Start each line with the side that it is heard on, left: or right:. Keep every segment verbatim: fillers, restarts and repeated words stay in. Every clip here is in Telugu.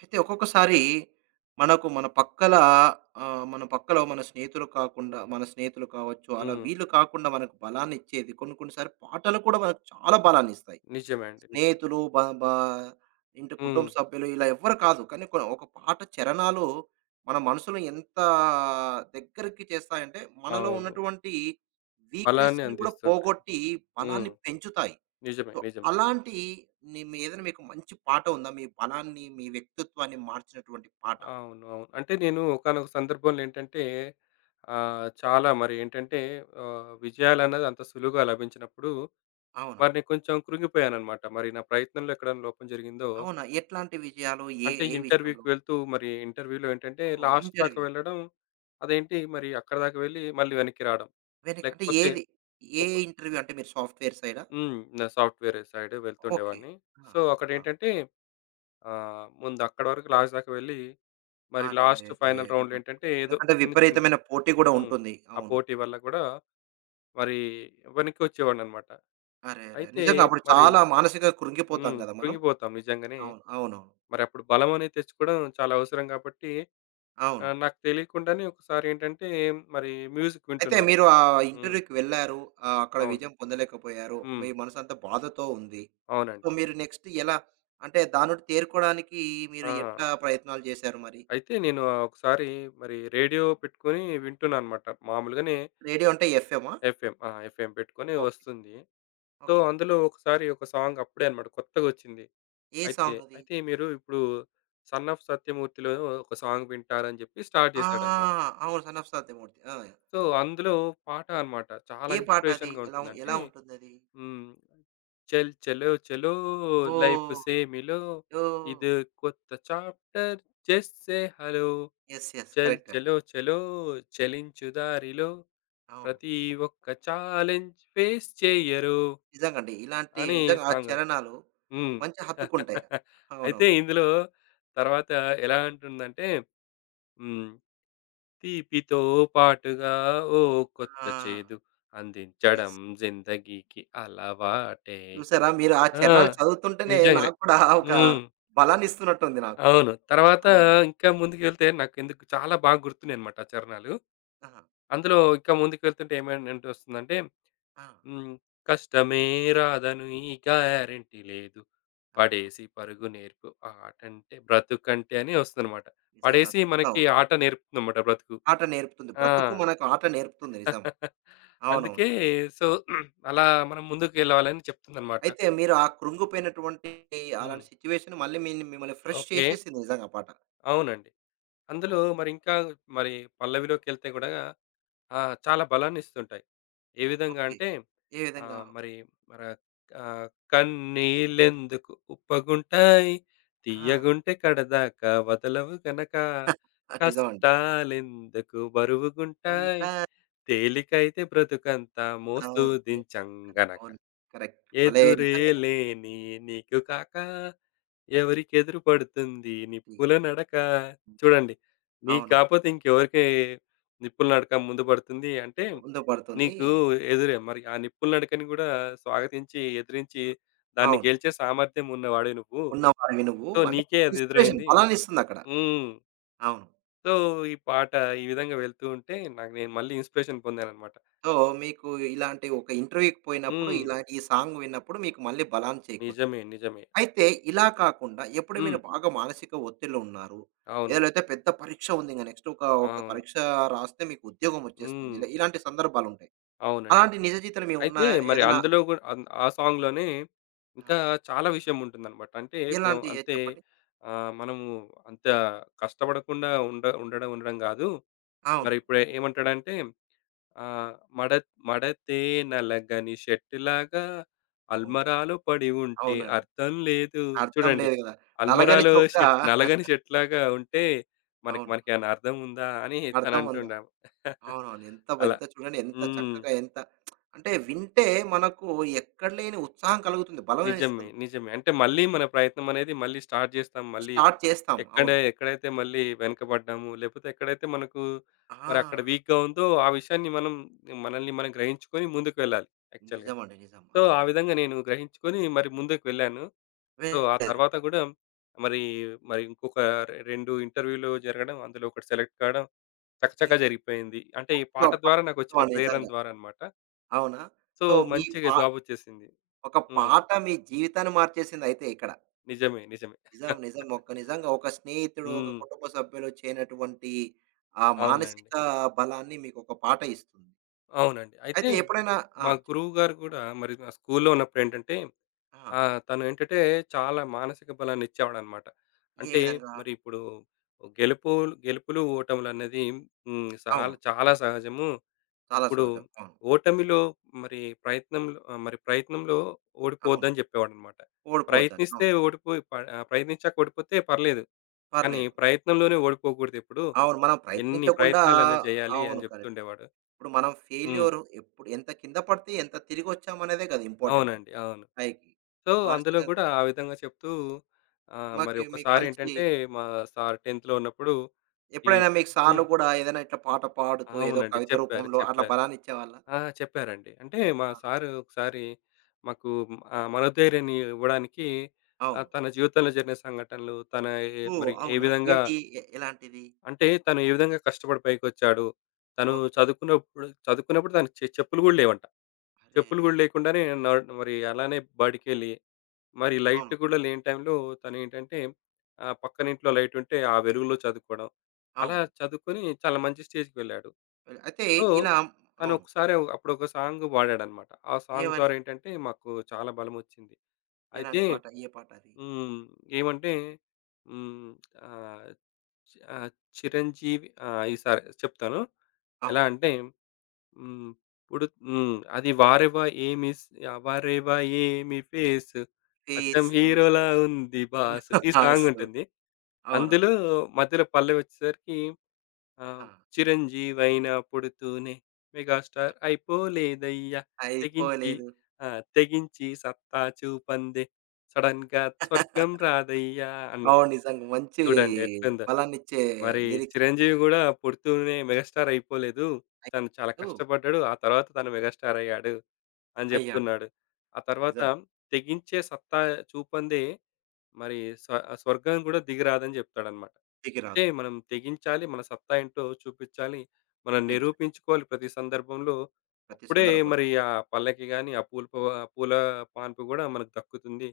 right: అయితే ఒక్కొక్కసారి మనకు మన పక్కల ఆహ్, మన పక్కలో మన స్నేహితులు కాకుండా, మన స్నేహితులు కావచ్చు, అలా
left: హ్మ్.
right: వీళ్ళు కాకుండా మనకు బలాన్ని ఇచ్చేది కొన్ని కొన్ని సార్లు పాటలు కూడా మనకు చాలా బలాన్నిస్తాయి.
left: నిజమే అండి. నిజమే.
right: స్నేహితులు బ బా ఇంటి
left: హ్మ్.
right: కుటుంబ సభ్యులు ఇలా ఎవ్వరు కాదు. కానీ కొ ఒక పాట చరణాలు మన మనసులో ఎంత దగ్గరికి చేస్తాయంటే, మనలో
left: అవును.
right: ఉన్నటువంటి
left: బలాన్ని
right: వీక్‌నెస్‌ని కూడా
left: అందిస్తుంటాయి.
right: పోగొట్టి బలాన్ని
left: హ్మ్.
right: పెంచుతాయి.
left: నిజమే.
right: సో,
left: నిజమే.
right: అలాంటి ని మీ ఏదైనా మీకు మంచి పాట ఉందా? మీ బలాన్ని, మీ వ్యక్తిత్వాన్ని మార్చినటువంటి పాట?
left: అవును. అవును. అంటే నేను ఒకానొక సందర్భంలో ఏంటంటే ఆహ్, చాలా మరి ఏంటంటే ఆహ్, విజయాలన్నది అంత సులువుగా లభించినప్పుడు మరి
right: అవునండి.
left: నేను కొంచెం కృంగిపోయానన్నమాట. మరి నా ప్రయత్నంలో ఎక్కడైనా లోపం జరిగిందో
right: అవునా? ఎట్లాంటి విజయాలు? ఏ
left: అంటే
right: ఏ
left: ఇంటర్వ్యూకి
right: విషయంలో?
left: వెళ్తూ మరి ఇంటర్వ్యూలో ఏంటంటే
right: ఓహ్!
left: లాస్ట్ దాకా
right: ఇంటర్వ్యూ.
left: వెళ్ళడం అదేంటి మరి అక్కడి దాకా వెళ్ళి మళ్ళీ వెనక్కి రావడం.
right: వెనక అంటే
left: లేకపోతే
right: ఏది? ఏ
left: ఒక్
right: ఇంటర్వ్యూ అంటే మీరు సాఫ్ట్‌వేర్ సైడా?
left: హ్మ్. నా సాఫ్ట్‌వేర్ సైడ్
right: ఓకే.
left: వెళ్తుండేవాడిని.
right: ఆ!
left: సో,
right: ఆ!
left: అక్కడేంటంటే ఆహ్, ముందు అక్కడి వరకు లాస్ట్ దాకా వెళ్ళి, మరి లాస్ట్
right: అరెరెరే!
left: ఫైనల్ రౌండ్‌లో
right: నిజం.
left: ఏంటంటే ఏదో
right: ఎందుకంటే
left: చిన్న చిన్న
right: విపరీతమైన పోటీ గూడా
left: హ్మ్.
right: ఉంటుంది.
left: ఆ
right: అవును.
left: పోటీ వల్ల కూడా మరి వెనక్కొచ్చేవాడినన్నమాట.
right: అరెరే!
left: అయితే
right: నిజంగా అప్పుడు
left: మరి
right: చాలా మానసికంగా కృంగిపోతాం
left: హ్మ్.
right: గదా మనం.
left: కృంగిపోతాం నిజంగానే.
right: అవును. అవునవును.
left: మరి అప్పుడు బలం అనేది తెచ్చుకోవడం చాలా అవసరం కాబట్టి
right: అవును.
left: ఆహ్, నాకు తెలియకుండానే ఒకసారి ఏంటంటే మరి మ్యూజిక్
right: అయితే
left: వింటున్నాను.
right: మీరు ఆ
left: హ్మ్.
right: ఇంటర్వ్యూకి వెళ్లారు. ఆహ్, అక్కడ
left: అవును.
right: విజయం పొందలేకపోయారు.
left: హ్మ్.
right: మీ మనసంతా బాధతో ఉంది. సో,
left: అవునండి.
right: మీరు నెక్స్ట్ ఎలా అంటే దాని నుండి తేరుకోవడానికి మీరు
left: ఆ!
right: ఎట్లా ప్రయత్నాలు చేశారు మరి?
left: అయితే నేను ఆహ్, ఒకసారి మరి రేడియో పెట్టుకొని వింటున్నాననమాట. మామూలుగానే
right: రేడియో అంటే ఎఫ్ఎమా?
left: ఎఫ్ఎం. ఆ! ఎఫ్ఎం పెట్టుకొని
right: ఓకే.
left: వస్తుంది. So,
right: okay.
left: అందులో ఒకసారి ఒక సాంగ్ అప్పుడే అనమాట కొత్తగొచ్చింది.
right: ఏ
left: అయితే,
right: సాంగ్ అది?
left: అయితే మీరు ఇప్పుడు 'సన్ ఆఫ్ సత్యమూర్తి'లో ఒక సాంగ్ వింటారని చెప్పి స్టార్ట్
right: ఆ!
left: చేశాడనమాట.
right: అవును. 'Son of Satyamurthy'. ఆ!
left: సో, అందులో పాట అనమాట. చాలా
right: ఏ పాట అది?
left: ఇన్స్‌పిరేషన్‌గా
right: ఎలా
left: ఉంటుంది.
right: ఉం- ఎలా
left: అంటే
right: ఉంటుందది?
left: హ్మ్. చల్ చలో చలో లైఫ్
right: ఓహ్!
left: సేమిలో
right: ఓహ్!
left: ఇదో కొత్త chapter just say hello.
right: Yes. Yes.
left: చల్
right: కరెక్ట్ అండి.
left: చలో చలో చలించు దారిలో
right: అవును.
left: ప్రతి ఒక్క ఛాలెంజ్ ఫేస్ చెయ్యరు
right: నిజంగండి. ఇలాంటి
left: అని
right: నిజంగా ఆ
left: సాంగ్.
right: చరణాలు
left: హ్మ్.
right: మంచిగా హత్తుకుంటాయి.
left: అయితే
right: అవునవును.
left: ఇందులో తర్వాత ఎలా అంటుందంటే హ్మ్. తీపితో పాటుగా ఓ కొత్త
right: ఆ!
left: చేదు అందించడం
right: యెస్.
left: జిందగీకి అలవాటే.
right: చూసారా? మీరు ఆ
left: ఆ!
right: చరణాలు చదువుతుంటేనే
left: నిజంగానే.
right: నాకు కూడా ఒక
left: హ్మ్.
right: బలాన్నిస్తున్నట్టుంది నాకు.
left: అవును. తర్వాత
right: అవును.
left: ఇంకా ముందుకెళ్తే నాకెందుకు చాలా బాగా గుర్తున్నాయన్నమాట ఆ చరణాలు.
right: ఆహా!
left: అందులో ఇంకా ముందుకెళ్తుంటే ఏమైందంటే వస్తుందంటే,
right: ఆ!
left: హ్మ్. కష్టమే రాదను ఈ గ్యారంటీ లేదు.
right: ఆ!
left: పడేసి పరుగు నేర్పు ఆటంటే బ్రతుకంటే అని వస్తుందన్నమాట.
right: నిజంగా
left: పడేసి
right: అద్భుతం.
left: మనకి ఆట నేర్పుతుందన్నమాట బ్రతుకు.
right: ఆట నేర్పుతుంది.
left: ఆ!
right: బ్రతుకు మనకు ఆట నేర్పుతుంది. నిజం. అవునవును.
left: అందుకే సో, అలా మనం ముందుకెళ్ళాలని చెప్తుందన్నమాట.
right: అయితే మీరు ఆ కృంగిపోయినటువంటి
left: హ్మ్.
right: అలాంటి సిట్యుయేషన్ మళ్ళీ మీ మిమ్మల్ని ఫ్రెష్
left: ఓకే.
right: చేసేసింది నిజంగా ఆ పాట.
left: అవునండి. అందులో
right: అవును.
left: మరి ఇంకా మరి పల్లవిలోకెళ్తే గూడా ఆ! చాలా బలాన్ని ఇస్తుంటాయి. ఏ విధంగా
right: ఓకే.
left: అంటే
right: ఏ విధంగా?
left: ఆహ్, మరి మర ఆహ్, కన్నీళ్ళెందుకు ఉప్పగుంటాయి,
right: ఆ!
left: తియ్యగుంటే కడదాకా వదలవు గనక,
right: నిజమండి.
left: కష్టాలెందుకు బరువుగుంటాయి,
right: ఉంటాంతా
left: తేలికైతే బ్రతుకంతా మోస్తూ దించం గనక,
right: అవును. కరెక్ట్. భలే
left: ఎదురే
right: నిజంగా.
left: లేని నీకు కాక ఎవరికెదురు పడుతుంది
right: హ్మ్.
left: నిప్పుల నడక. చూడండి నీకు
right: అవును.
left: కాపోతే ఇంకెవరికి నిప్పుల నడక ముందు పడుతుంది అంటే,
right: ముందు పడుతుంది.
left: నీకు ఎదురే మరి ఆ నిప్పుల నడకని గూడా స్వాగతించి, ఎదిరించి దాన్ని
right: అవును.
left: గెలిచే సామర్థ్యం ఉన్నవాడివి నువ్వు.
right: ఉన్నవాడివి నువ్వు.
left: సో,
right: అంటే
left: నీకే అది
right: ఇన్‌స్పిరేషన్
left: ఎదురైంది.
right: బలాన్నిస్తుందక్కడ.
left: హ్మ్.
right: అవును.
left: సో, ఈ పాట ఈ విధంగా వెళ్తూ ఉంటే నాకు నేను మళ్ళీ ఇన్‌స్పిరేషన్ పొందానన్నమాట.
right: సో, మీకు ఇలాంటి ఒక ఇంటర్వ్యూకి పోయినప్పుడు
left: హ్మ్.
right: ఇలాంటి ఈ సాంగ్ విన్నప్పుడు మీకు మళ్ళీ బలాన్ని చేకూర్చింది.
left: నిజమే. నిజమే.
right: అయితే ఇలా కాకుండా ఎప్పుడు
left: హ్మ్.
right: మీరు బాగా మానసిక ఒత్తిడిలో ఉన్నారు.
left: అవును.
right: ఏదైతే పెద్ద పరీక్ష ఉంది. ఇంక నెక్స్ట్ ఒక ఒక
left: అవును.
right: పరీక్ష రాస్తే మీకు ఉద్యోగం వచ్చేస్తుంది.
left: హ్మ్.
right: ఇలా ఇలాంటి సందర్భాలుంటాయి.
left: అవునండి.
right: అలాంటి నిజ జీవితంలో మీవి
left: అయితే
right: ఉన్నాయా?
left: మరి
right: ఏదైనా
left: అందులో గూడా అన్ ఆ సాంగ్‌లోనే
right: ఆ!
left: ఇంకా చాలా విషయం ఉంటుందనమాట. అంటే మనం
right: ఎలాంటియి ఏది
left: అంతే
right: చెప్పండి?
left: ఆహ్, మనము అంత కష్టపడకుండా ఉండ ఉండడం ఉండడం గాదు.
right: అవును.
left: మరి ఇప్పుడు ఏమంటాడంటే ఆహ్, మడ మడతే నలగని షర్టులాగా
right: ఓహ్!
left: అల్మరాలో పడి ఉంటే
right: అవునండి.
left: అర్థం లేదు.
right: అర్థం
left: చూడండి
right: లేదు గదా! నలగని
left: అల్మరాలో
right: చొక్కా
left: షర్ట్ నలగని షర్ట్‌లాగా ఉంటే మనకి
right: అవును.
left: మనకేమన్నా అర్థం ఉందా అని తను
right: అర్థం ఉందా?
left: అంటుండామె.
right: అవునవును. ఎంత బ
left: అలా.
right: ఎంత చూడండి ఎంత
left: హ్మ్.
right: చక్కగా ఎంత అంటే వింటే మనకు ఎక్కడ లేని ఉత్సాహం కలుగుతుంది. బలం
left: నిజమే.
right: ఇస్తుంది.
left: నిజమే. అంటే మళ్ళీ మన ప్రయత్నం అనేది మళ్ళీ స్టార్ట్ జేస్తాం. మళ్ళీ
right: స్టార్ట్ చేస్తాం.
left: ఎక్కడ
right: అవును.
left: ఎక్కడైతే మళ్ళీ వెనకబడ్డాము, లేపోతే ఎక్కడైతే మనకు
right: ఆ!
left: మరి అక్కడ వీక్‌గా ఉందో ఆ విషయాన్ని మనం మనల్ని మనం గ్రహించుకొని ముందుకు వెళ్ళాలి యాక్చువల్‌గా.
right: నిజమండి. నిజం.
left: సో, ఆ
right: అవునండి.
left: విధంగా నేను గ్రహించుకొని మరి ముందుకు వెళ్ళాను. సో, ఆ
right: వెళ్ళారు.
left: తర్వాత గూడా మరి, మరి ఇంకొక రె రెండు ఇంటర్వ్యూలు జరగడం, అందులో ఒకటి సెలెక్ట్ కావడం
right: ఓకే.
left: చకచకా జరిగిపోయింది. అంటే ఈ
right: ఓకే.
left: పాట
right: అబ్బా!
left: ద్వారా
right: అబ్బా,
left: నాకొచ్చిన ప్రేరణ
right: నిజంగా.
left: ద్వారా అన్నమాట.
right: అవునా?
left: సో,
right: సో, మీ
left: మంచిగా
right: పా
left: జాబొచ్చేసింది.
right: ఒక
left: హ్మ్.
right: పాట మీ జీవితాన్ని మార్చేసిందయితే ఇక్కడ.
left: నిజమే. నిజమే.
right: నిజం. నిజం. ఒక నిజంగా ఒక స్నేహితుడు, ఒక
left: హ్మ్.
right: కుటుంబ సభ్యులు చేయనటువంటి ఆ
left: అవునండి.
right: మానసిక బలాన్ని మీకొక పాట ఇస్తుంది.
left: అవునండి. అయితే
right: అయితే ఎప్పుడైనా ఆ!
left: మా
right: చెప్
left: గురువుగారు గూడా మరి నా స్కూల్‌లో ఉన్నప్పుడేంటంటే
right: ఆ!
left: ఆహ్, తను ఏంటంటే చాలా మానసిక బలాన్ని ఇచ్చేవాడనమాట.
right: ఏ
left: అంటే
right: విధంగా?
left: మరి ఇప్పుడు గెలుపు గెలుపులు, ఓటములనేది హ్మ్. సాల్
right: అవును.
left: చాలా చాలా సహజము.
right: చాలా
left: ఇప్పుడు
right: సహజం. అవును.
left: ఓటమిలో మరి ప్రయత్నంలో ఆహ్, మరి ప్రయత్నంలో
right: అవును.
left: ఓడిపోవద్దని జెప్పేవాడనమాట.
right: ఓడిపోవద్దని.
left: ప్రయత్నిస్తే
right: అవును.
left: ఓడిపోయి ప ఆహ్, ప్రయత్నించాక ఓడిపోతే పర్లేదు. కానీ
right: పర్లేదు.
left: ప్రయత్నంలోనే ఓడిపోకూడదెప్పుడు.
right: అవును. మనం
left: ఎన్ని
right: ప్రయత్నించకుండా
left: ప్రయత్నాలైనా జేయాలి అని
right: అవును. కరెక్టే.
left: జెప్తుండేవాడు.
right: ఇప్పుడు మనం
left: హ్మ్.
right: ఫెయిల్యూర్ ఎప్పుడు ఎంత కింద పడితే ఎంత తిరిగొచ్చామనేదే కదా ఇంపార్టెంట్
left: అవునండి. అవును.
right: పైకి.
left: సో,
right: మానసిక
left: అందులో గూడా ఆ విధంగా చెప్తూ ఆహ్, మరి
right: మాకు మీకు మంచి
left: ఒక్కసారేంటంటే మా సార్ 10థ్‌లో ఉన్నప్పుడు ఈ
right: ఎప్పుడైనా మీకు సార్లు
left: హ్మ్.
right: కూడా ఏదైనా ఇట్లా పాట పాడుతూ ఏదో
left: అవునండి.
right: కవిత
left: చెప్పారు.
right: రూపంలో అట్లా
left: చెప్పారు.
right: బలాన్ని ఇచ్చేవాళ్ళా?
left: ఆ! చెప్పారండి. అంటే మా
right: ఆ!
left: సారు ఒకసారి మాకు ఆహ్, మనోధైర్యాన్ని ఇవ్వడానికి
right: అవును.
left: ఆహ్, తన జీవితంలో జరిగిన సంఘటనలు, తన ఏ
right: ఓహ్!
left: మరి ఏ
right: అవునా?
left: విధంగా
right: ఏంటి? ఎ ఎలాంటిది?
left: అంటే తను ఏ విధంగా కష్టపడి పైకొచ్చాడు. తను
right: ఓకే.
left: చదువుకున్నప్పుడు చదువుకున్నప్పుడు తనకి చె చెప్పులు గూడా లేవంట. చెప్పులు గూడా
right: అరెరెరే!
left: లేకుండానే నా మరి అలానే బడికెళ్ళి, మరి లైట్
right: అవును.
left: గూడా లేని టైంలో తనేంటంటే ఆహ్, పక్కనింట్లో లైటుంటే ఆ వెలుగులో చదువుకోవడం. అలా
right: అవును.
left: చదువుకొని చాలా మంచి స్టేజ్‌కి వెళ్ళాడు.
right: అయితే
left: సో,
right: ఇలా అవును.
left: తనొకసారి అప్పుడొక సాంగ్ వాడాడనమాట. ఆ సాంగ్
right: ఏమని?
left: ద్వారా ఏంటంటే మాకు చాలా బలమొచ్చింది. అయితే
right: ఎలాంటి పాట? ఏ పాట అది?
left: హ్మ్. ఏమంటే హ్మ్. ఆహ్, ఆహ్, 'చిరంజీవి' ఆహ్, ఈసారి చెప్తాను. ఎలా
right: అవును.
left: అంటే హ్మ్. ఇప్పుడు హ్మ్. అది 'వారెవ్వ ఏమిస్ ఆ! 'వారెవ్వ ఏమి ఫేస్ అచ్చం
right: ఫేసు,
left: హీరోలా ఉంది బాసు' ఈ సాంగ్
right: రాసు.
left: ఉంటుంది. అందులో
right: అవునవును.
left: మధ్యలో పల్లవి వచ్చేసరికి ఆహ్,
right: ఆహా!
left: 'చిరంజీవైన పుడుతూనే మెగాస్టార్ అయిపోలేదయ్యా తెగించి
right: అయిపోలేదు.
left: ఆ! తెగించి సత్తా చూపందే సడెన్‌గా స్వర్గం రాదయ్యా' అన్నట్టు.
right: అవును. నిజంగా. మంచి
left: చూడండి ఎట్లుందో.
right: బలాన్నిచ్చే
left: మరి
right: లిరిక్స్ అవి.
left: చిరంజీవి గూడా పుడుతూనే మెగాస్టార్ అయిపోలేదు. తను చాలా
right: అయిపోలేదు
left: కష్టపడ్డాడు. ఆ తర్వాత తను మెగాస్టార్ అయ్యాడు అని
right: అయ్యాడు.
left: జెప్తున్నాడు. ఆ తర్వాత
right: నిజం.
left: తెగించే సత్తా చూపందే మరి స్వ స్వర్గం గూడా దిగిరాదని జెప్తాడన్నమాట.
right: తిరిగి
left: అంటే
right: రాదు.
left: మనం తెగించాలి. మన సత్తా ఏంటో చూపిచ్చాలి. మనం
right: చూపించారు
left: నిరూపించుకోవాలి ప్రతి సందర్భంలో.
right: ప్రతి
left: అప్పుడే
right: సందర్భంలో.
left: మరి ఆ పల్లకి గాని, ఆ పూల ప పూల పాన్పు గూడా మనకు దక్కుతుంది.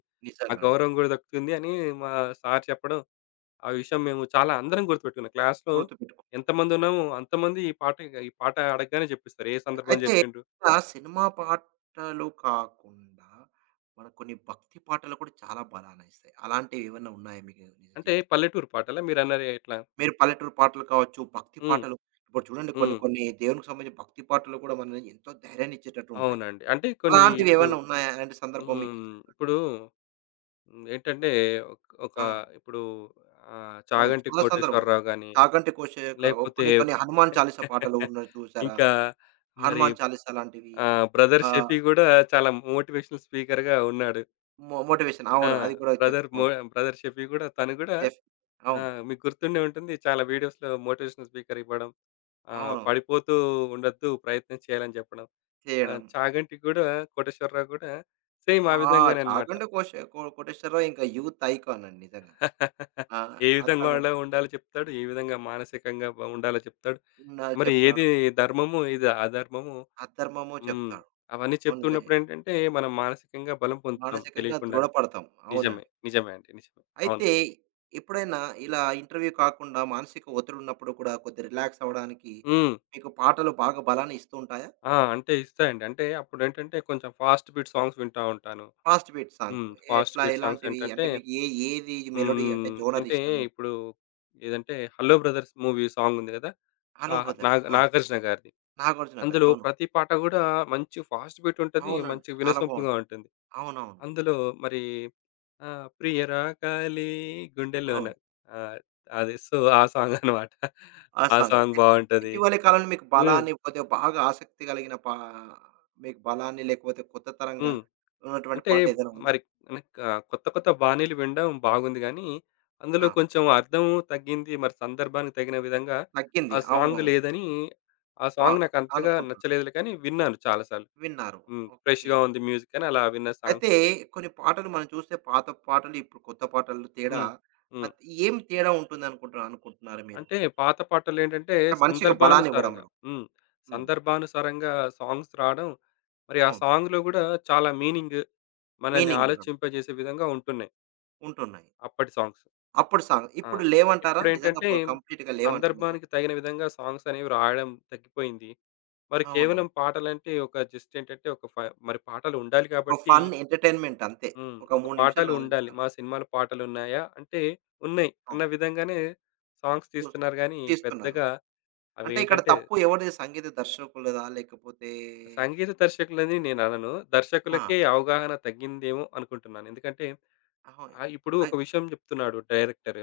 left: ఆ
right: నిజంగా అండి.
left: గౌరవం గూడా దక్కుతుంది అని మా సార్ చెప్పడం ఆ విషయం మేము చాలా అందరం గుర్తుపెట్టుకున్నాం. క్లాస్‌లో
right: గుర్తుపెట్టుకుంటే.
left: ఎంతమంది ఉన్నామో అంతమంది ఈ పాట ఈ పాట అడగగానే జెప్పేస్తారు. ఏ సందర్భం
right: అయితే
left: జెప్పిండ్రు?
right: ఇలా సినిమా పాటలు కాకుండా మనకు కొన్ని భక్తి పాటలు కూడా చాలా బలాన్నిస్తాయి. అలాంటివి ఏమన్నా ఉన్నాయా మీకు నిజ
left: అంటే
right: జీవితం
left: పల్లెటూరు పాటలా మీరన్నది ఎట్లా?
right: మీరు పల్లెటూరు పాటలు కావచ్చు, భక్తి
left: హ్మ్.
right: పాటలు ఇప్పుడు చూడండి కొన్ని
left: హ్మ్.
right: కొన్ని దేవునికి సంబంధించిన భక్తి పాటలు కూడా మనల్ని ఎంతో ధైర్యాన్ని ఇచ్చేటట్టు ఉంటాయి.
left: అవునండి. అంటే కొన్ని
right: అలాంటివి
left: ఇప్పుడు
right: ఏవన్నా ఉన్నాయా? అలాంటి సందర్భం మీకు?
left: హ్మ్. ఇప్పుడు హ్మ్. ఏంటంటే ఒక్ ఒక
right: అవును.
left: ఇప్పుడు ఆహ్,
right: అవును.
left: 'చాగంటి
right: చాలా సందర్భం.
left: కోటేశ్వరరావు' గాని,
right: 'చాగంటి కోషిక'
left: లేకపోతే
right: కొన్ని కొన్ని 'హనుమాన్ చాలీసా' పాటలు ఉన్నవి చూసారా?
left: ఇంకా మరి
right: 'హనుమాన్ చాలీసా' లాంటివి
left: ఆహ్, బ్రదర్
right: ఆహ్,
left: షఫీ గూడా చాలా మోటివేషనల్ స్పీకర్‌గా ఉన్నాడు.
right: మో మోటివేషన్
left: ఆ!
right: అవును. అది కూడా
left: బ్రదర్ మో
right: చెప్పుకోవచ్చు.
left: బ్రదర్ షఫీ గూడా తను గూడా
right: ఎస్.
left: ఆ!
right: అవును.
left: మీకు గుర్తుండే ఉంటుంది. చాలా వీడియోస్‌లో మోటివేషనల్ స్పీకర్ ఇవ్వడం. ఆహ్,
right: అవునవును.
left: పడిపోతూ ఉండొద్దు ప్రయత్నం చేయాలని చెప్పడం. ఆ!
right: చేయడం.
left: చాగంటి గూడా కోటేశ్వరరావు గూడా సేమ్
right: ఆ!
left: ఆ విధంగానే అన్నమాట.
right: 'చాగంటి కోష కో కోటేశ్వరరావు' ఇంకా యూత్ ఐకాన్ అండి నిజంగా. ఆ!
left: ఏ విధంగా
right: అతను
left: ఉండ ఉండాలో చెప్తాడు. ఏ విధంగా మానసికంగా బ ఉండాలో చెప్తాడు.
right: నా
left: మరి ఏది
right: చెప్తాడు.
left: ధర్మము, ఏది అధర్మము
right: అధర్మము
left: హ్మ్.
right: చెప్తాడు.
left: అవన్నీ
right: అవును. నిజమే.
left: చెప్తున్నప్పుడు ఏంటంటే, మనం మానసికంగా బలం పొందుతాం
right: మానసికంగా
left: తెలియకుండానే.
right: దృఢపడతాం.
left: నిజమే.
right: అవునండి.
left: నిజమే అండి. నిజమే. అవును.
right: అయితే ఎప్పుడైనా ఇలా ఇంటర్వ్యూ కాకుండా మానసిక ఒత్తిడి ఉన్నప్పుడు కూడా కొద్దిగా రిలాక్స్ అవ్వడానికి
left: హ్మ్.
right: మీకు పాటలు బాగా బలాన్ని ఇస్తూ ఉంటాయా?
left: ఆ! అంటే ఇస్తాయండి. అంటే అప్పుడేంటంటే కొంచెం ఫాస్ట్ బీట్ సాంగ్స్ వింటా ఉంటాను.
right: Fast beat song
left: hmm. Fast
right: ఎట్లా
left: బీట్ సాంగ్స్
right: ఎలాంటివి
left: ఏంటంటే
right: అంటే మీకు ఏ ఏది మెలోడీ అంటే
left: హ్మ్.
right: జోనర్
left: అంటే
right: ఇష్టం మీకు?
left: ఇప్పుడు ఏదంటే 'హలో బ్రదర్స్' మూవీ సాంగ్ ఉంది కదా!
right: 'హలో
left: ఆహ్,
right: బ్రదర్స్'
left: నాగ
right: ఆ!
left: నాగార్జున గారిది.
right: 'నాగార్జున గారు'
left: అందులో
right: అవును.
left: ప్రతి పాట గూడా మంచి ఫాస్ట్ బీట్ ఉంటది.
right: అవునండి.
left: మంచి
right: చాలా
left: వినసొంపుగా
right: బావుంటుంది.
left: ఉంటుంది.
right: అవునవును.
left: అందులో మరి ఆహ్, 'ప్రియరాగాలే గుండెలోన'
right: అవును.
left: ఆహ్, అది సో, ఆ సాంగ్ అన్నమాట.
right: ఆ
left: ఆ
right: సాంగ్.
left: సాంగ్
right: అయితే
left: బావుంటది.
right: ఇటీవలి కాలంలో మీకు
left: హ్మ్.
right: బలాన్ని కొద్దిగా బాగా ఆసక్తి కలిగిన పా మీకు బలాన్ని లేకపోతే కొత్త తరంగా
left: హ్మ్.
right: ఉన్నటువంటి
left: అంటే
right: పాట ఏదైనా ఉందా?
left: మరి మనకు ఆహ్, కొత్త కొత్త బాణీలు వినడం బాగుంది గానీ,
right: ఆ!
left: అందులో కొంచెం అర్థం తగ్గింది. మరి సందర్భానికి తగిన విధంగా
right: తగ్గింది.
left: ఆ సాంగ్
right: అవునవును.
left: లేదని, ఆ
right: ఆ!
left: సాంగ్ నాకంతగా
right: అనుకుంటున్నా.
left: నచ్చలేదులే కానీ విన్నాను చాలా సార్లు.
right: విన్నారు.
left: హ్మ్.
right: ఓకే.
left: ఫ్రెష్‌గా ఉంది మ్యూజిక్ అని అలా విన్న సాంగ్స్
right: అయితే
left: ఉన్నాయి.
right: కొన్ని పాటలు మనం చూస్తే పాత పాటలు, ఇప్పుడు కొత్త పాటలు తేడా
left: హ్మ్. హ్మ్.
right: అత్ ఏం తేడా ఉంటుందనుకుంటున్నారు అనుకుంటున్నారు అనుకుంటున్నారు మీరు?
left: అంటే పాత పాటలేంటంటే
right: అంటే మనిషికి
left: సందర్భానుసారంగా
right: బలాన్నివ్వడంలో.
left: హ్మ్.
right: హ్మ్.
left: సందర్భానుసారంగా సాంగ్స్ రావడం, మరి ఆ
right: అవును.
left: సాంగ్‌లో గూడా చాలా మీనింగ్ మనల్ని
right: మీనింగ్ ఉండడం.
left: ఆలోచింపజేసే విధంగా ఉంటున్నాయి
right: ఉంటున్నాయి.
left: అప్పటి సాంగ్స్.
right: అప్పుడు సాంగ్.
left: ఆ!
right: ఇప్పుడు లేవంటారా? నిజంగా
left: ఇప్పుడేంటంటే
right: ప కంప్లీట్‌గా లేవంటున్నారా?
left: సందర్భానికి తగిన విధంగా సాంగ్స్ అనేవి రాయడం తగ్గిపోయింది. మరి
right: అవునవును.
left: కేవలం పాటలంటే ఒక జస్ట్ ఏంటంటే ఒక ఫ మరి పాటలు ఉండాలి
right: ఒక
left: కాబట్టి
right: ఫన్ ఎంటర్‌టైన్‌మెంట్ అంతే.
left: హ్మ్.
right: ఒక
left: ఒక
right: మూడు నిమిషాలు,
left: పాటలు
right: నాలుగు
left: ఉండాలి.
right: నిమిషాలు.
left: మా సినిమాలో పాటలున్నాయా? అంటే ఉన్నాయి
right: అవును.
left: అన్న విధంగానే సాంగ్స్
right: చూస్
left: తీస్తున్నారు గానీ,
right: తీస్తున్నారు.
left: పెద్దగా
right: అంటే ఇక్కడ
left: అవేంటంటే
right: తప్పు ఎవరిది? సంగీత దర్శకులదా? లేకపోతే
left: సంగీత దర్శకులని నేననను.
right: ఆ!
left: దర్శకులకే అవగాహన తగ్గిందేమో అనుకుంటున్నాను. ఎందుకంటే
right: అవును.
left: ఆహ్, ఇప్పుడు ఒక
right: అయ్
left: విషయం చెప్తున్నాడు డైరెక్టర్.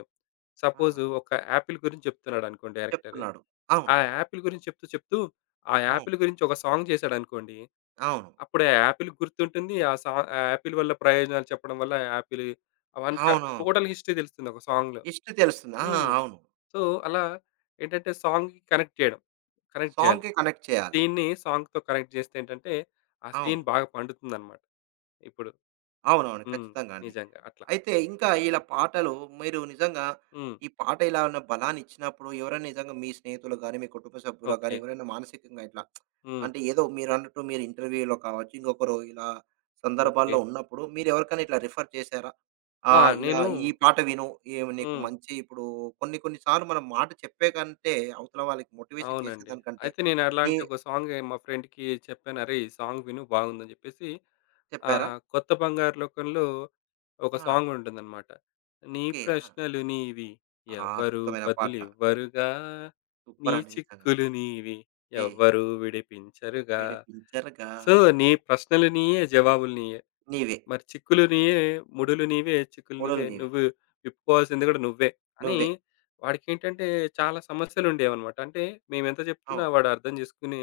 right: ఆ!
left: సపోజ్ ఒక యాపిల్ గురించి చెప్తున్నాడనుకోండి డైరెక్టర్.
right: చెప్తున్నాడు. అవును.
left: ఆ యాపిల్ గురించి చెప్తూ, చెప్తూ ఆ
right: అవును.
left: యాపిల్ గురించి ఒక సాంగ్ చేశాడనుకోండి.
right: అవును.
left: అప్పుడు ఆ యాపిల్ గుర్తుంటుంది. ఆ సా ఆ యాపిల్ వల్ల ప్రయోజనాలు చెప్పడం వల్ల యాపిల్ అవంతా
right: అవునవును.
left: టోటల్ హిస్టరీ తెలుస్తుంది ఒక సాంగ్‌లో.
right: హిస్టరీ తెలుస్తుంది. ఆ!
left: హ్మ్.
right: అవును.
left: సో, అలా ఏంటంటే సాంగ్‌కి కనెక్ట్ చేయడం. కనెక్ట్ చేయాలి.
right: సాంగ్‌కి కనెక్ట్ చేయాలి.
left: సీన్‌ని సాంగ్‌తో కనెక్ట్ చేస్తే ఏంటంటే ఆ
right: అవును.
left: సీన్ బాగా పండుతుందన్నమాట ఇప్పుడు.
right: అవునవును.
left: హ్మ్.
right: ఖచ్చితంగా అండి.
left: నిజంగా అట్లా.
right: అయితే ఇంకా ఇలా పాటలు మీరు నిజంగా
left: హ్మ్.
right: ఈ పాట ఇలా ఉన్న బలాన్నిచ్చినప్పుడు ఎవరైనా నిజంగా మీ స్నేహితులు గాని, మీ కుటుంబ సభ్యులు గాని
left: ఓకే.
right: ఎవరైనా మానసికంగా ఇట్లా
left: హ్మ్.
right: అంటే ఏదో మీరన్నట్టు మీరు ఇంటర్వ్యూలో కావచ్చు, ఇంకొకరు ఇలా
left: ఓకే.
right: సందర్భాల్లో ఉన్నప్పుడు మీరెవరికైనా ఇట్లా రిఫర్ చేశారా?
left: ఆ!
right: ఆహ్, ఇలా
left: నేను
right: ఈ పాట విను. ఏం నీకు
left: హ్మ్.
right: మంచి ఇప్పుడు కొన్ని కొన్ని సార్లు మనం మాట చెప్పే కంటే అవతల వాళ్ళకి మోటివేషన్
left: అవునండి.
right: చేసేదానికంటే
left: అయితే నేను
right: ఏ
left: అలాంటి ఒక సాంగ్ మా ఫ్రెండ్‌కి చెప్పాను. "అరేయ్! ఈ సాంగ్ విను బాగుందని" చెప్పేసి
right: చెప్పారా?
left: ఆహ్, 'కొత్త బంగారు లోకంలో' ఒక
right: ఆ!
left: సాంగ్ ఉంటుందన్నమాట. నీ
right: ఓకే. ఆ!
left: ప్రశ్నలు నీవి
right: ఆ,
left: ఎవ్వరు
right: అద్భుతమైన పాట.
left: బదులివ్వరుగా, నీ
right: సూపరండి నిజంగా.
left: చిక్కులు నీవి
right: వే
left: ఎవ్వరు విడిపించరుగా,
right: విడిపించరుగా
left: సో నీ ప్రశ్నలు నీయే జవాబులు నీయే.
right: నీవే.
left: మరి చిక్కులు నీయే, ముడులు నీవే, చిక్కులు
right: కోడలు
left: నీవే,
right: నీవే.
left: నువ్వు విప్పుకోవాల్సింది కూడా నువ్వే అని
right: నువ్వే.
left: వాడికేంటంటే చాలా సమస్యలుండేవన్నమాట. అంటే మేమెంత చెప్తున్నా
right: అవును.
left: వాడు అర్థం చేసుకునే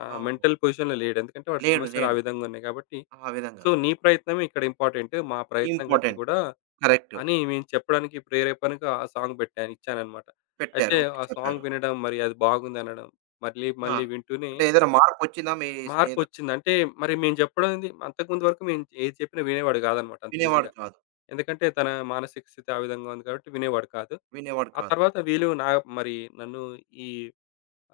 left: ఆహ్,
right: అవును.
left: మెంటల్ పొజిషన్‌లో లేడు. ఎందుకంటే వాడి
right: లేడు.
left: సమస్యలు ఆ
right: లేడు.
left: విధంగా ఉన్నాయి కాబట్టి.
right: ఆ విధంగా.
left: సో, నీ ప్రయత్నమే ఇక్కడ ఇంపార్టెంట్. మా ప్రయత్నం కంటే
right: ఇంపార్టెంట్.
left: కూడా
right: కరెక్ట్.
left: అని మేము చెప్పడానికి ప్రేరేపణగా ఆ సాంగ్ పెట్టాను ఇచ్చానన్నమాట.
right: పెట్టారు.
left: అయితే
right: ఓకే.
left: ఆ సాంగ్
right: చెప్పారు.
left: వినడం మరి అది బాగుందనడం, మళ్ళీ
right: ఆ!
left: మళ్ళీ వింటూనే
right: అంటే ఏదైనా మార్పొచ్చిందా మీ స్నేహితుడు?
left: మార్పొచ్చింది. అంటే మరి మేము చెప్పడంది అంతకుముందు వరకు మేము ఏది చెప్పినా వినేవాడు కాదన్నమాట అంత
right: వినేవాడు
left: ఈజీగా.
right: కాదు.
left: ఎందుకంటే తన మానసిక స్థితి ఆ విధంగా ఉంది కాబట్టి వినేవాడు కాదు.
right: వినేవాడు
left: ఆ
right: కాదు.
left: తర్వాత వీళ్ళు నా మరి నన్ను ఈ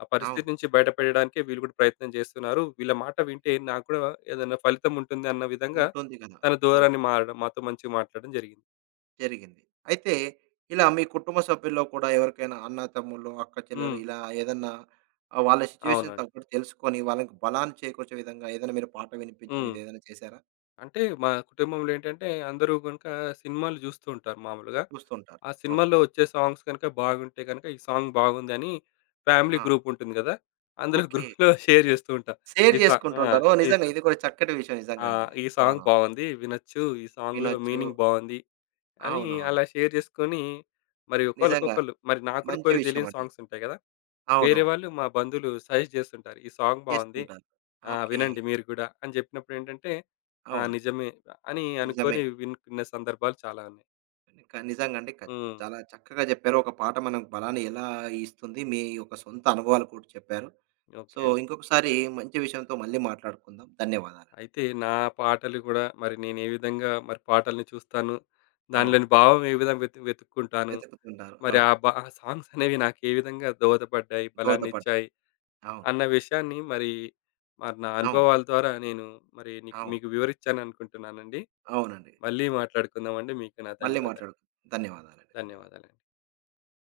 left: ఆ
right: అవును.
left: పరిస్థితి నుంచి బయటపడడానికే వీళ్ళు కూడా ప్రయత్నం చేస్తున్నారు. వీళ్ళ మాట వింటే నాకు కూడా ఏదైనా ఫలితం ఉంటుంది అన్న విధంగా
right: ఉంటుంది కదా!
left: తన
right: అవును.
left: ధోరణి మారడం, మాతో మంచిగా మాట్లాడడం జరిగింది.
right: జరిగింది. అయితే ఇలా మీ కుటుంబ సభ్యుల్లో కూడా ఎవరికైనా అన్న, తమ్ముళ్ళు, అక్క, చెల్లెలు
left: హ్మ్.
right: ఇలా ఏదన్నా ఆహ్, వాళ్ళ సిట్యుయేషన్
left: అవునండి.
right: తగ్గట్టు తెలుసుకొని వాళ్ళకి బలాన్ని చేకూర్చే విధంగా ఏదైనా మీరు పాట వినిపించడం
left: హ్మ్.
right: ఇదేదైనా చేశారా?
left: అంటే మా కుటుంబంలో ఏంటంటే అందరూ గనుక సినిమాలు జూస్తూ ఉంటారు మామూలుగా.
right: చూస్తుంటారు.
left: ఆ
right: అవును.
left: సినిమాల్లో వచ్చే సాంగ్స్ గనుక బాగుంటే గనుక ఈ సాంగ్ బాగుందని ఫ్యామిలీ
right: ఆహా!
left: గ్రూప్ ఉంటుంది గదా! అందులో
right: ఓకే.
left: గ్రూప్‌లో షేర్ జేస్తూ ఉంటాం.
right: షేర్
left: ఈ సా ఆ!
right: చేసుకుంటుంటారు. ఓహ్!
left: ఈ స
right: నిజంగా ఇది కూడా చక్కటి విషయం
left: ఆ!
right: నిజంగండి.
left: ఈ సాంగ్
right: అవునవును.
left: బావుంది. వినొచ్చు. ఈ సాంగ్‌లో
right: వినొచ్చు.
left: మీనింగ్ బావుంది. అని
right: అవునవును.
left: అలా షేర్ చేసుకొని, మరి
right: నిజంగా
left: ఒకళ్ళకొకళ్ళు మరి నాకు కూడా
right: మంచి
left: కొన్ని
right: విషయం
left: తెలియని
right: అండి.
left: సాంగ్స్ ఉంటాయి కదా! వేరే
right: అవునవును.
left: వాళ్ళు మా బంధువులు సజెస్ట్ చేస్తుంటారు. "ఈ సాంగ్ బావుంది.
right: చేస్తుంటారు.
left: ఆ!
right: ఓకే.
left: వినండి మీరు కూడా" అని చెప్పినప్పుడు ఏంటంటే, ఆ!
right: అవును.
left: నిజమే అని
right: నిజమే.
left: అనుకోని వినుకున్న సందర్భాలు చాలా ఉన్నాయి.
right: క నిజంగండి. క
left: హ్మ్.
right: చాలా చక్కగా చెప్పారు. ఒక పాట మనకు బలాన్ని ఎలా ఇస్తుంది. మీ యొక్క సొంత అనుభవాలు కూడా చెప్పారు.
left: ఓకే
right: సో,
left: అండి.
right: ఇంకొకసారి మంచి విషయంతో మళ్ళీ మాట్లాడుకుందాం. ధన్యవాదాలు.
left: అయితే నా పాటలు కూడా మరి నేను ఏ విధంగా మరి పాటల్ని చూస్తాను,
right: అవును.
left: దానిలోని భావం ఏ విధంగా వెతు వెతుక్కుంటాను
right: వెతుకుతుంటారు.
left: మరి
right: అవును.
left: ఆ! బ ఆ సాంగ్స్ అనేవి నాకు ఏ విధంగా దోహదపడ్డాయి,
right: దోహదపడ్డాయి.
left: బలాన్నిచ్చాయి
right: అవును.
left: అన్న విషయాన్ని మరి, మరి నా
right: అవును.
left: అనుభవాల ద్వారా నేను మరి నీకు
right: అవును.
left: మీకు వివరిచ్చాననుకుంటున్నానండి.
right: అవునండి.
left: మళ్ళీ మాట్లాడుకుందామండి. మీకు నా
right: మళ్ళీ
left: ధన్యవాదాలు.
right: మాట్లాడుకుందాం. ధన్యవాదాలండి. ధన్యవాదాలు.
left: ధన్యవాదాలండి.